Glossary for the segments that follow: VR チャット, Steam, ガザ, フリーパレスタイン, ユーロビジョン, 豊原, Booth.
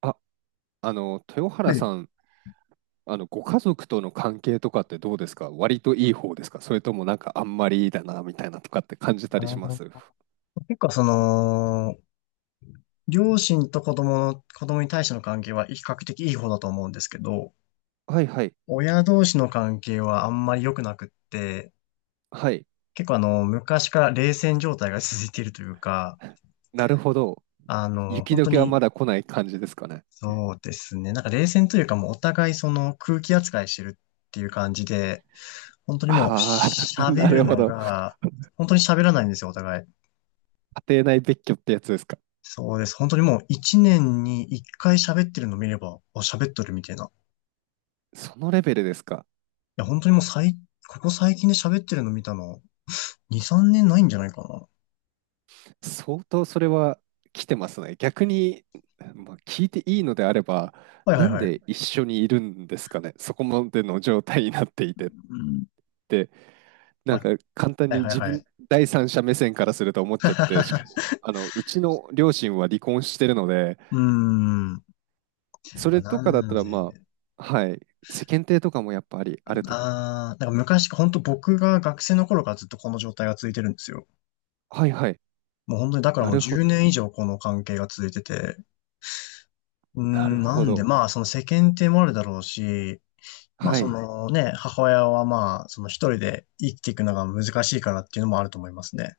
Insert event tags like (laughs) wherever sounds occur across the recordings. あ、豊は原い。さん、ご家族との関係とかってどうですか？割といい方ですか？それともなんかあんまりいいだな、みたいなとかって感じたありしの、ます結構両親と子供に対しての関係は比較的いい方だと思うんですけど、はいはい。親同士の関係はあんまり良くなくって、はい。結構昔から冷戦状態が続いているというか、なるほど。雪本解当けはまに、だ来ない感じですかね？そうですね、なんか冷戦というかもうお互いその空気扱いしてるっていう感じで、本当にもうああ、(laughs) 喋なるるほのど。が、本当に喋らないんですよ、お互い。家庭内別居ってやつですか？そうです。本当にもう一年に一回喋ってるの見れば、あ、喋っとるみたいな。そのレベルですか？や、本当にもうここ最近で喋ってるの見たの、2、3年ないんじゃないかな。相当それは来てますね。逆に、まあ、聞いていいのであれば、はいはないんはい。で一緒にいるんですかね？そこまでの状態になっていてっうん。て。なんまか簡単はいにはい自は分、い。第三者目線からすると思っちゃって、しかも、(laughs) うちの両親は離婚してるので、うーん。そまあ、れとなかだったんら、まで、あ、はい、世間体とかもやっぱり、あれとか、なんか昔、本当僕が学生の頃からずっとこの状態が続いてるんですよ。はいはい、もう本当にだからなもうるほど、10年以上この関係が続いてて、うーなるん、なほんで、ど、まあその世間体もあるだろうし、まあはそはい、い。のね、母親はまあその一人で生きていくのが難しいからっていうのもあると思いますね。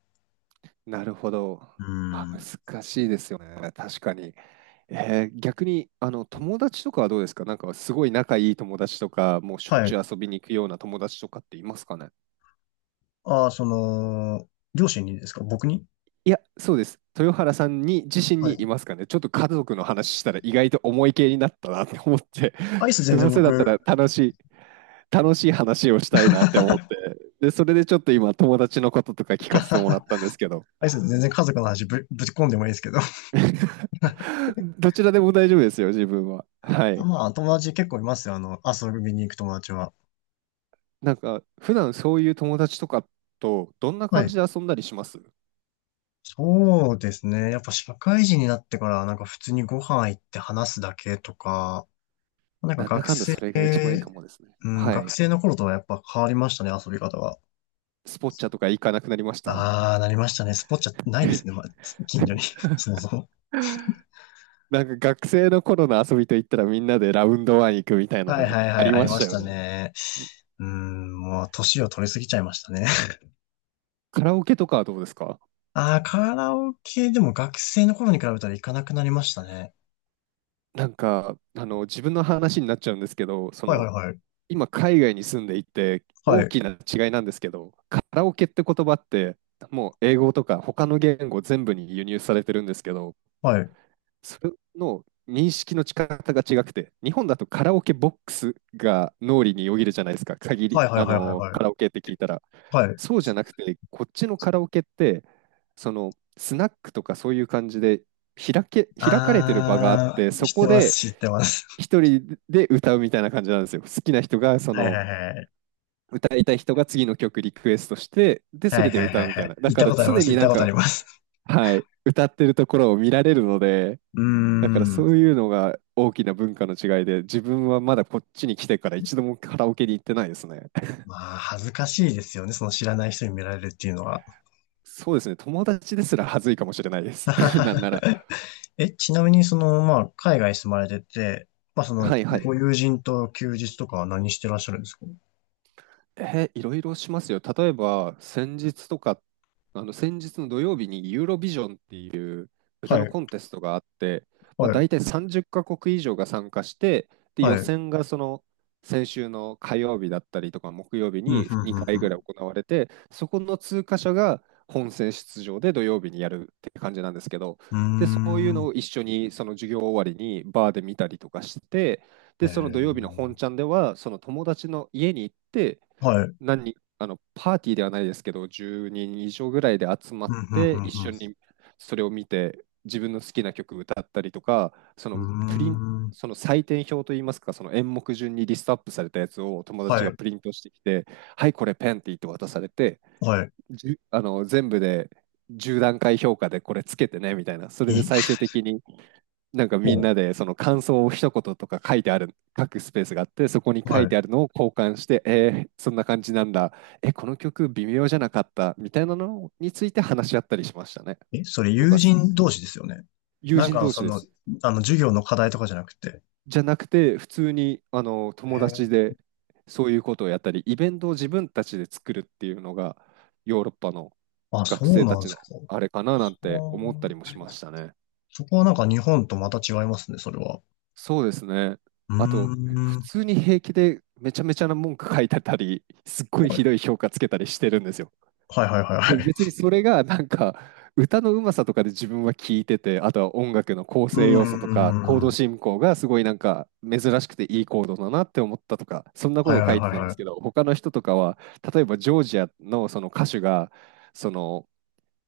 なるほど。うまーあ、ん。難しいですよね、確かに。逆に、友達とかはどうですか？なんか、すごい仲いい友達とか、もうしょっはちゅい。う遊びに行くような友達とかっていますかね？ああ、その、両親にですか？僕に？いや、そうです。豊原さんに自身はにいい。ますかね？ちょっと家族の話したら意外と重い系になったなって思って、アイ (laughs) ス全ど然うせだった僕、ら楽しい話をしたいなって思っ (laughs) て、で、それでちょっと今友達のこととか聞かせてもらったんですけど、アイス全然家族の話ぶち込んでもいいですけど。(laughs) どちらでも大丈夫ですよ、自分は。はあい。まあ、友達結構いますよ。あの、遊びに行く友達は。なんか、普段そういう友達とかとどんなは感じい。で遊んだりしますそうですね。やっぱ社会人になってから、なんか普通にご飯行って話すだけとか、なんかなんだかんだそれが一番いいかもですね。うん、は学い。生の頃とはやっぱ変わりましたね、遊び方が。スポッチャとか行かなくなりました。ああ、なりましたね。スポッチャないですね、(laughs) まあ、近所に。(laughs) そもそも。なんか学生の頃の遊びといったらみんなでラウンドワン行くみたいなはいのはいはあい、りありましまたしよたね。ね。うーん、もう年を取りすぎちゃいましたね。(laughs) カラオケとかはどうですか？ああ、カラオケでも学生の頃に比べたら行かなくなりましたね。なんか、自分の話になっちゃうんですけど、はいはいはい。今海外に住んでいては大い。きな違いなんですけど、カラオケって言葉ってもう英語とか他の言語全部に輸入されてるんですけど、はい。それの認識の仕方が違くて、日本だとカラオケボックスが脳裏によぎるじゃないですか、はいはいあはいはいのはい。カラオケって聞いたら。はい。そうじゃなくて、こっちのカラオケって、そのスナックとかそういう感じで開かれてる場があっあて、あ、そ知ってこまです、知ってます。一人で歌うみたいな感じなんですよ。好きな人がそ (laughs) はいのはいはい。歌いたい人が次の曲リクエストして、で、そはいれではい歌はういみはたいな。い。行だっかたらことありま常す、行にっなたんことあか、ります。はい、歌ってるところを見られるので、うーだからそん。ういうのが大きな文化の違いで、自分はまだこっちに来てから一度もカラオケに行ってないですね。(laughs) まあ、恥ずかしいですよね、その知らない人に見られるっていうのは。そうですね、友達ですら恥ずいかもしれないです。(laughs) なんなら。(laughs) え、ちなみに、まあ、海外に住まれてて、まあ、ははいいはい。ご友人と休日とかは何してらっしゃるんですか？いろいろしますよ。例えば、先日とか、あの先日の土曜日にユーロビジョンっていう歌はのい、コンテストがあって、まあ、はい、大体30カ国以上が参加して、で予はい。選がその先週の火曜日だったりとか木曜日うん、うにん、2回ぐらいう行われて、そこの通過者が本戦出場で土曜日にやるって感じなんですけど、ん、うで、そういうん。うのーん。を一緒にその授業終わりにバーで見たりとかして、えで、その土曜日の本ー、ちゃんでは、その友達の家に行って、はい。うん、何人、パーティーではないですけど、1 2人以上ぐらいで集まうっん、うて、一ん、緒にそれを見て、自分の好きな曲歌ったりとか、そうのプリン、ん。うーん。その採点表といいますか、その演目順にリストアップされたやつを友達はがい、プリントしてきて、はい、これペンって言って渡されて、はい。じゅあの、全部で10段階評価でこれつけてね、みたいな。それでえ、最終的になんかみんもなでその感想を一言とか書いてある、書くスペースがあって、そこにう、書はいい。てあるのを交換して、えーそんな感じなんだ、え、この曲微妙じゃなかったみたいなのについて話し合ったりしましたね。え、それと友か、人同士ですよね。友なん人か、同士です。授業の課題とかじゃなくて。じゃなくて、普通にあのえ友ー、達でそういうことをやったり、イベントを自分たちで作るっていうのが、ヨーロッパのあ、そ学う生たなんでちすのか？あれかななんあて思ったーりもあしましたね。そこはなんか日本とまた違いますね、それは。そうですね。うーあと、ん。普は通に平気でめちゃめちゃな文句書いてたり、すっごいひどい。い評価つけたりしてるんですよ。はいはいはいで、はい。別にそれがなんか、歌のうまさとかで自分は聞いてて、あとは音楽の構成う要素とーか、コーん。ドは進行がすごいなんか珍しくていいコードだなって思ったとか、そんないこはといをは書いていたんではい。すけど、他の人とかは、例えばジョージアのその歌手が、その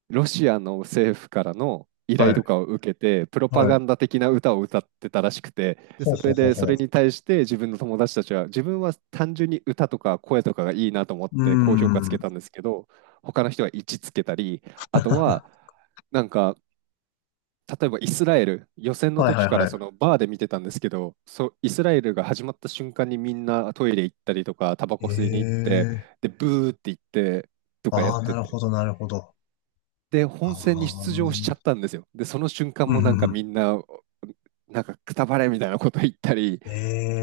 ロシアの政府からの依は頼い。とかを受けて、プロはパガい。ンダ的な歌を歌ってたらしくて、で、ほうそほれうほうで、そほう。れに対して自分の友達たちは、自分は単純に歌とか声とかがいいなと思っうーて高評価つけん。たんですけど、他の人は1つけたり、あとは、なんか、例えばイスラエル、予選のはいは時いからそはのバーで見てたんですけど、そうイスラエルが始まった瞬間にみんなトイレ行ったりとか、タバい。コ吸いに行っえて、えで、ブーって言ってとかやあっあ、なてるて、ほどなるほど。で、あ本戦に出場しちゃっあ。たんですよ。で、その瞬間うもんなんかうんうみんな、なんかくたばれみたいなこと言ったりん。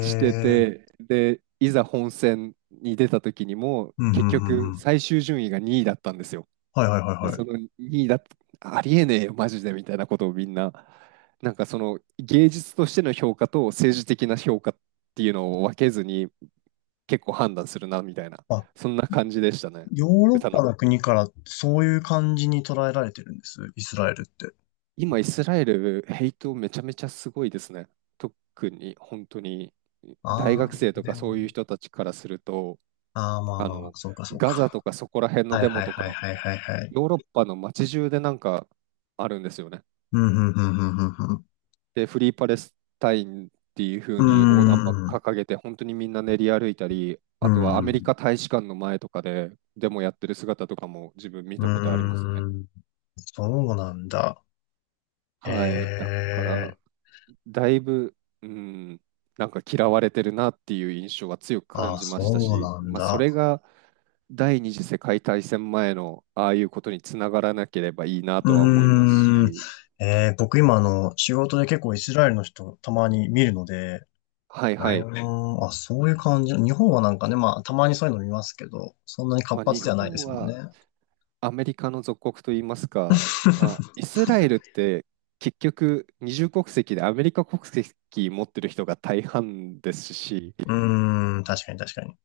してえて、で、いざ本戦に出た時にも、うんうん結うん局うん。最終順位が2位だったんですよ。はいはいはいで、はい。その2位だ、ありえねえよ、マジでみたいなことをみんな、なんかその芸術としての評価と政治的な評価っていうのを分けずに結構判断するなみたいな、あ、そんな感じでしたね、ヨーロッ歌パのの国からそういう感じに捉えられてるんです。イスラエルって。今、イスラエル、ヘイトめちゃめちゃすごいですね。特に、本当に、大あ学生とかそあ。ういう人たちからすると、ああ、まああまあまあ、の、そうかそうか。ガザとかそこら辺のはいデモはいとはいか、はいもはいはうい。ヨーロッパの街中でなんかあるんですよね。うん、うん、うん、で、フリーパレスタインっていうう風に横断幕ん、掲げて、本当にみんな練り歩いたり、うあとはアん、うメリん、カ大使館の前とかでデモやってる姿とかも自分見うたことありますん、ね。うん。そうなんだ。はい。だえかえ、ら、だいぶ、うん、なんか嫌われてるなっていう印象は強く感あ、じまそしたうし、なんまあ、そだ。れが第二次世界大戦前のああいうことにつながらなければいいなとは思いますうーん、し、え僕今仕事で結構イスラエルの人たまに見るので、はいうははい。ーい、ん、あ、そういう感じ。日本はなんかね、まあ、たまにそういうの見ますけど、そんなにま活あ、日発ではないで本すもんね。はアメリカの属国といいますか、まあ、イ (laughs) スラエルって結局二重国籍でアメリカ国籍持ってる人が大半ですし、うーん、確かに確かに。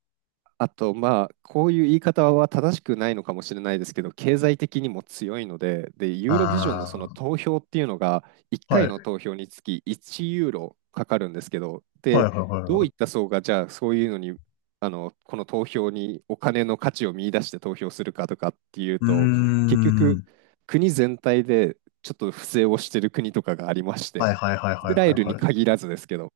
あと、まあ、こういう言い方は正しくないのかもしれないですけど、経済的にも強いので、で、ユーロビジョンのそのあ投票っていうのが、1あ、回はい、の投票につき1ユーロかかるんですけど、はい、で、はい、はい、どうはいっい。た層が、じゃあ、そういうのに、この投票にお金の価値を見出して投票するかとかっていううと、ー結ん。局、国全体でちょっと不正をしてる国とかがありましはて、いはいはいイはスいラはエルいにはい。限らずですけど、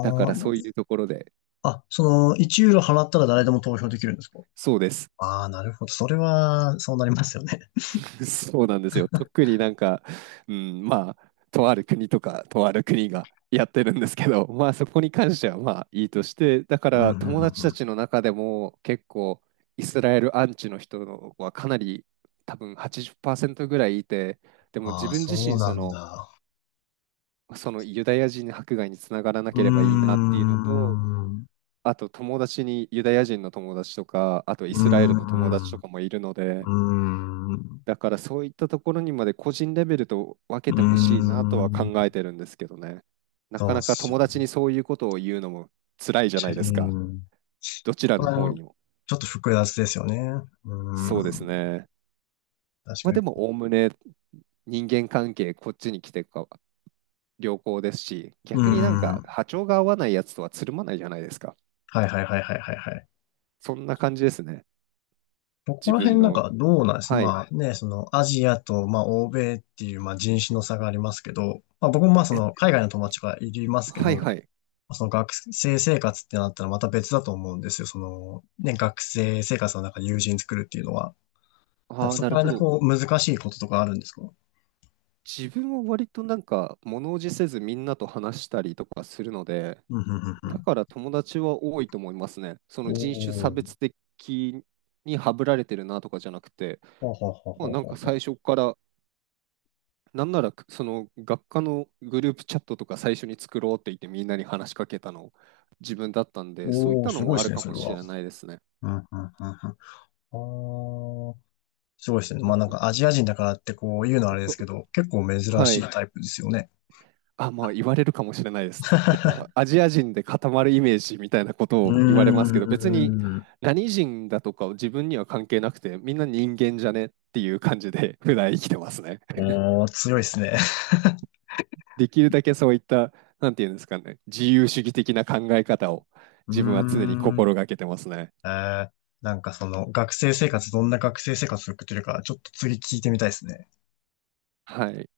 だからそあういうところで、あ、その、1ユーロ払ったら誰でも投票できるんですか？そうです。ああー、なるほど。それは、そうなりますよね。(laughs) そうなんですよ。特になんか、うん、まあ、とある国とか、とある国がやってるんですけど、まあそこに関してはまあいいとして、だかうん、うらん、う友ん。達うたんちの中でも結構イスラエルアンチの人のはかなり多分80%ぐらいいて、でも自ああ、分自そう身なんだ。そのユダヤ人迫害につながらなうーければいいなっていうのと、ん、うあと友達にユダヤ人の友達とか、あとイースラエルの友達ん、とうかもいるのーで、ん、だからそういったところにまで個人レベルと分うけーてほしいなとは考ん。えてるんですけどね。なそかうっなかすよ友達ね。にそういうことを言うのも辛いじゃチなェいでうすか。ん。こどちらこのら方辺にも。ちょっと複雑ですよね。うーそん、うですね。確まあかでもに。おおむね人間関係こっちに来てか良好ですし、うー逆になんかん。波長が合わないやつとはつるまないじゃないですか。はいはいはいはいはいはい。そんな感じですね。そこ自ら分辺なんかの。どうなんですはい。まあね、そのアジアとまあ欧米っていうまあ人種の差がありますけど、まあ僕もまあその海外の友達がいりますけはいど、はい。その学生生活ってなったらまた別だと思うんですよ。そのね、学生生活の中で友人作るっていうのは。なんあかあ、そなこるらほ辺のど。こう難しいこととかあるんですか？自分は割となんか物おじせずみんなと話したりとかするので、うん、うん、うん、うだん。から友達は多いと思いますね。その人種差おー。別的にハブられてるなとかじゃなくて、ははははまあ、なんかはは。最初からなんならその学科のグループチャットとか最初に作ろうって言ってみんなに話しかけたの自分だったんで、そういっおー、たのすごいもであするね、かそもれしは。れないですね。うん、うん、うん、うん。あーすごいですね。なまんあなんか、かアジア人だからってこう言うのはあれですけど、結構珍はしいはいい。タイプですよね。あ、まあ言われるかもしれないです。なんが、かア (laughs) ジア人で固まるイメージみたいなことうを言われますけど、別にん。うーん。何人だとか自分には関係なくて、みんな人間じゃねっていう感じで (laughs) 普段生きてますね。おー、強いですね。できるだけそういった、なんていうんですかね、自由主義的な考え方をうー自分は常にん。心がけてますね。えー、なんかその学生生活、どんな学生生活を送ってるか、ちょっと次聞いてみたいですね。はい。